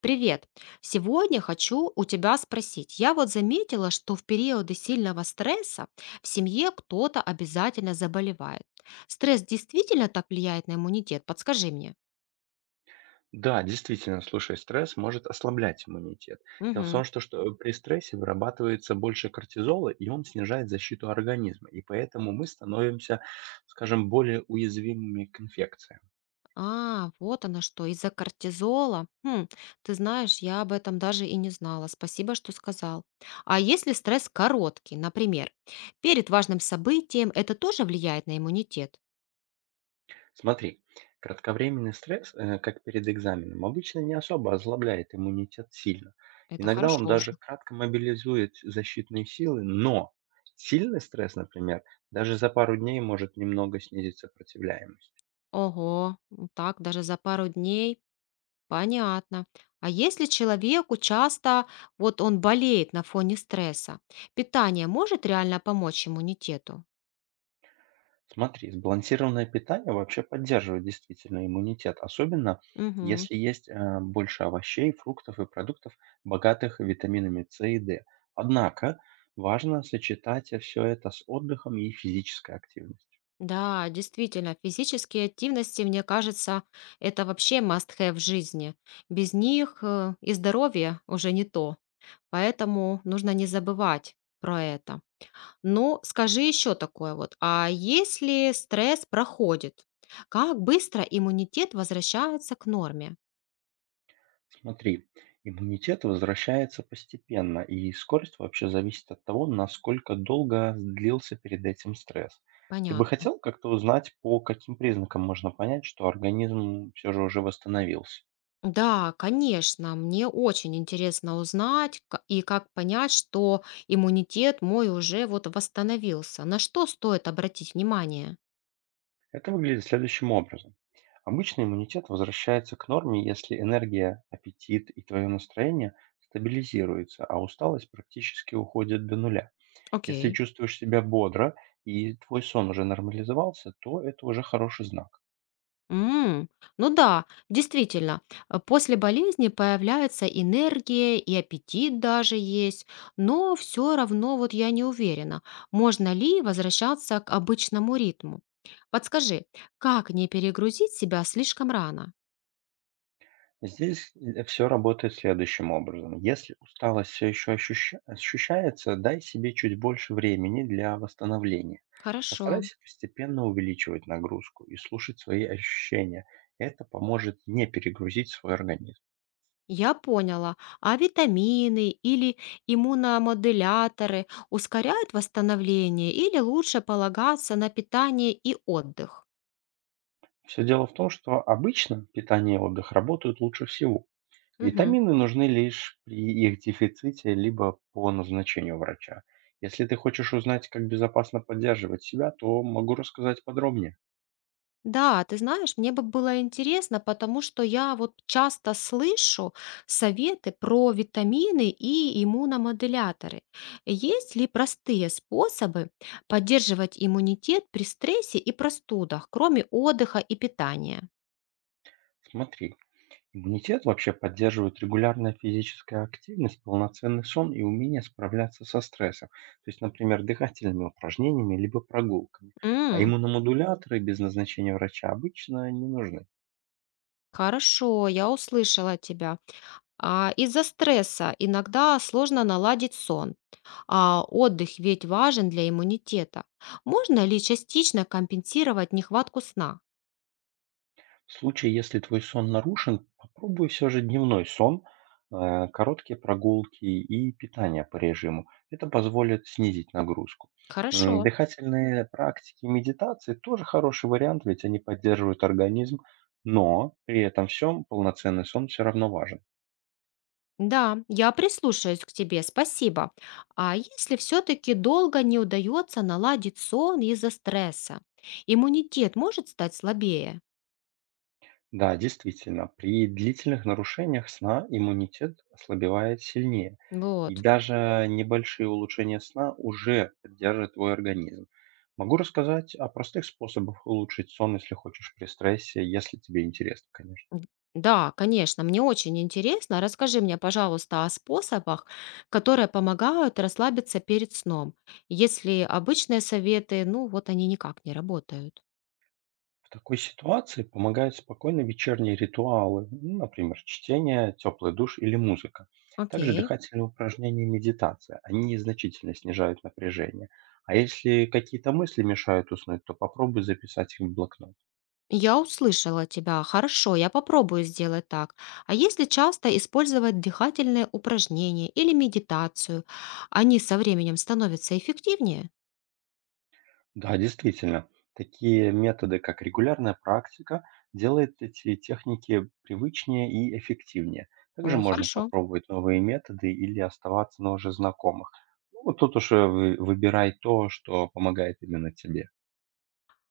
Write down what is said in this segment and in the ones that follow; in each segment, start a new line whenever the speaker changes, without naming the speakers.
Привет! Сегодня хочу у тебя спросить. Я вот заметила, что в периоды сильного стресса в семье кто-то обязательно заболевает. Стресс действительно так влияет на иммунитет? Подскажи мне.
Да, действительно, слушай, стресс может ослаблять иммунитет. Дело в том,
Мгм.
что при стрессе вырабатывается больше кортизола, и он снижает защиту организма, и поэтому мы становимся, скажем, более уязвимыми к инфекциям.
А, вот оно что, из-за кортизола. Хм, ты знаешь, я об этом даже и не знала. Спасибо, что сказал. А если стресс короткий, например, перед важным событием, это тоже влияет на иммунитет?
Смотри, кратковременный стресс, как перед экзаменом, обычно не особо ослабляет иммунитет сильно.
Это
Иногда он
хорошо
даже
уже.
кратко мобилизует защитные силы, но сильный стресс, например, даже за пару дней может немного снизить сопротивляемость.
Ого, м, так даже за пару дней. Понятно. А если человеку часто вот он болеет на фоне стресса, питание может реально помочь иммунитету?
Смотри, сбалансированное питание вообще поддерживает действительно иммунитет, особенно
Мгм.
если есть больше овощей, фруктов и продуктов, богатых витаминами С и Д. Однако важно сочетать все это с отдыхом и физической активностью.
Да, действительно, физические активности, мне кажется, это вообще must-have в жизни. Без них и здоровье уже не то. Поэтому нужно не забывать про это. Ну, скажи еще такое вот. А если стресс проходит, как быстро иммунитет возвращается к норме?
Смотри, иммунитет возвращается постепенно, и скорость вообще зависит от того, насколько долго длился перед этим стресс. Ты бы
Понятно.
хотел как-то узнать, по каким признакам можно понять, что организм все же уже восстановился?
Да, конечно, мне очень интересно узнать и как понять, что иммунитет мой уже вот восстановился. На что стоит обратить внимание?
Это выглядит следующим образом. Обычно иммунитет возвращается к норме, если энергия, аппетит и твое настроение стабилизируются, а усталость практически уходит до нуля. Если
Окей.
чувствуешь себя бодро и твой сон уже нормализовался, то это уже хороший знак.
М, ну да, действительно, после болезни появляется энергия и аппетит даже есть, но все равно вот я не уверена, можно ли возвращаться к обычному ритму. Подскажи, как не перегрузить себя слишком рано?
Здесь все работает следующим образом. Если усталость все еще ощущается, дай себе чуть больше времени для восстановления.
Хорошо.
Постарайся постепенно увеличивать нагрузку и слушать свои ощущения. Это поможет не перегрузить свой организм.
Я поняла. А витамины или иммуномодуляторы ускоряют восстановление или лучше полагаться на питание и отдых?
Все дело в том, что обычно питание и отдых работают лучше всего.
Мгм.
Витамины нужны лишь при их дефиците, либо по назначению врача. Если ты хочешь узнать, как безопасно поддерживать себя, то могу рассказать подробнее.
Да, ты знаешь, мне бы было интересно, потому что я вот часто слышу советы про витамины и иммуномодуляторы. Есть ли простые способы поддерживать иммунитет при стрессе и простудах, кроме отдыха и питания?
Смотри, иммунитет вообще поддерживает регулярная физическая активность, полноценный сон и умение справляться со стрессом. То есть, например, дыхательными упражнениями либо прогулками. А
М,
иммуномодуляторы без назначения врача обычно не нужны.
хорошо, я услышала тебя. А, из-за стресса иногда сложно наладить сон, а отдых ведь важен для иммунитета. Можно ли частично компенсировать нехватку сна?
В случае, если твой сон нарушен, попробуй все же дневной сон, короткие прогулки и питание по режиму. Это позволит снизить нагрузку.
Хорошо.
Дыхательные практики и медитации тоже хороший вариант, ведь они поддерживают организм, но при этом всем полноценный сон все равно важен.
Да, я прислушаюсь к тебе, спасибо. А если все-таки долго не удается наладить сон из-за стресса, иммунитет может стать слабее?
Да, действительно, при длительных нарушениях сна иммунитет ослабевает сильнее, и
Вот.
даже небольшие улучшения сна уже поддерживают твой организм. Могу рассказать о простых способах улучшить сон, если хочешь, при стрессе, если тебе интересно, конечно.
М, да, конечно, мне очень интересно. Расскажи мне, пожалуйста, о способах, которые помогают расслабиться перед сном, если обычные советы, ну вот они никак не работают.
В такой ситуации помогают спокойно вечерние ритуалы, ну, например, чтение, теплый душ или музыка. Также
Окей.
дыхательные упражнения и медитация. Они значительно снижают напряжение. А если какие-то мысли мешают уснуть, то попробуй записать их в блокнот.
Я услышала тебя. Хорошо, я попробую сделать так. А если часто использовать дыхательные упражнения или медитацию, они со временем становятся эффективнее?
Да, действительно, такие методы, как регулярная практика, делают эти техники привычнее и эффективнее. Также
О,
можно
хорошо.
попробовать новые методы или оставаться на уже знакомых. Ну, вот тут уж выбирай то, что помогает именно тебе.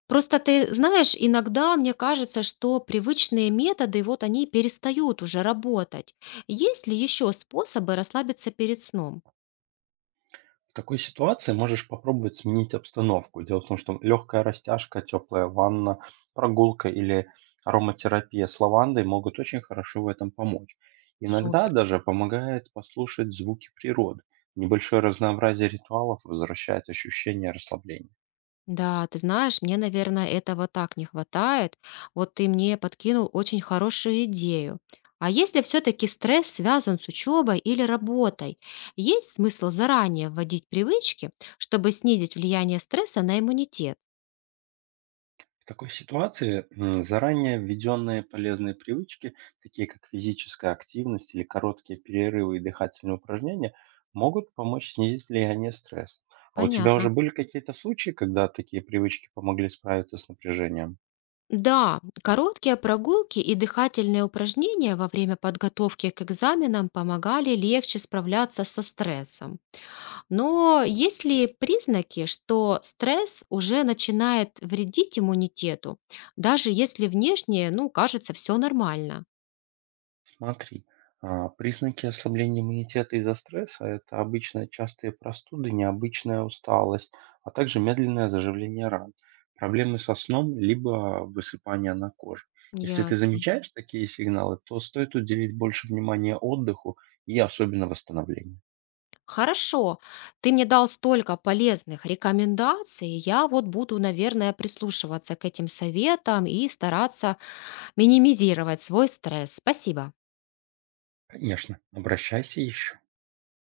Просто ты знаешь, иногда мне кажется, что привычные методы, вот они перестают уже работать. Есть ли еще способы расслабиться перед сном?
В такой ситуации можешь попробовать сменить обстановку. Дело в том, что легкая растяжка, теплая ванна, прогулка или ароматерапия с лавандой могут очень хорошо в этом помочь. Иногда
Супер.
даже помогает послушать звуки природы. Небольшое разнообразие ритуалов возвращает ощущение расслабления.
Да, ты знаешь, мне, наверное, этого так не хватает. Вот ты мне подкинул очень хорошую идею. А если все-таки стресс связан с учебой или работой, есть смысл заранее вводить привычки, чтобы снизить влияние стресса на иммунитет?
В такой ситуации заранее введенные полезные привычки, такие как физическая активность или короткие перерывы и дыхательные упражнения, могут помочь снизить влияние стресса. А у тебя
Понятно.
уже были какие-то случаи, когда такие привычки помогли справиться с напряжением?
Да, короткие прогулки и дыхательные упражнения во время подготовки к экзаменам помогали легче справляться со стрессом. Но есть ли признаки, что стресс уже начинает вредить иммунитету, даже если внешне, ну, кажется, все нормально?
Смотри, признаки ослабления иммунитета из-за стресса — это обычно частые простуды, необычная усталость, а также медленное заживление ран, проблемы со сном, либо высыпание на коже. Если ты
Ясно.
замечаешь такие сигналы, то стоит уделить больше внимания отдыху и особенно восстановлению.
Хорошо, ты мне дал столько полезных рекомендаций, я вот буду, наверное, прислушиваться к этим советам и стараться минимизировать свой стресс. Спасибо.
Конечно, обращайся еще.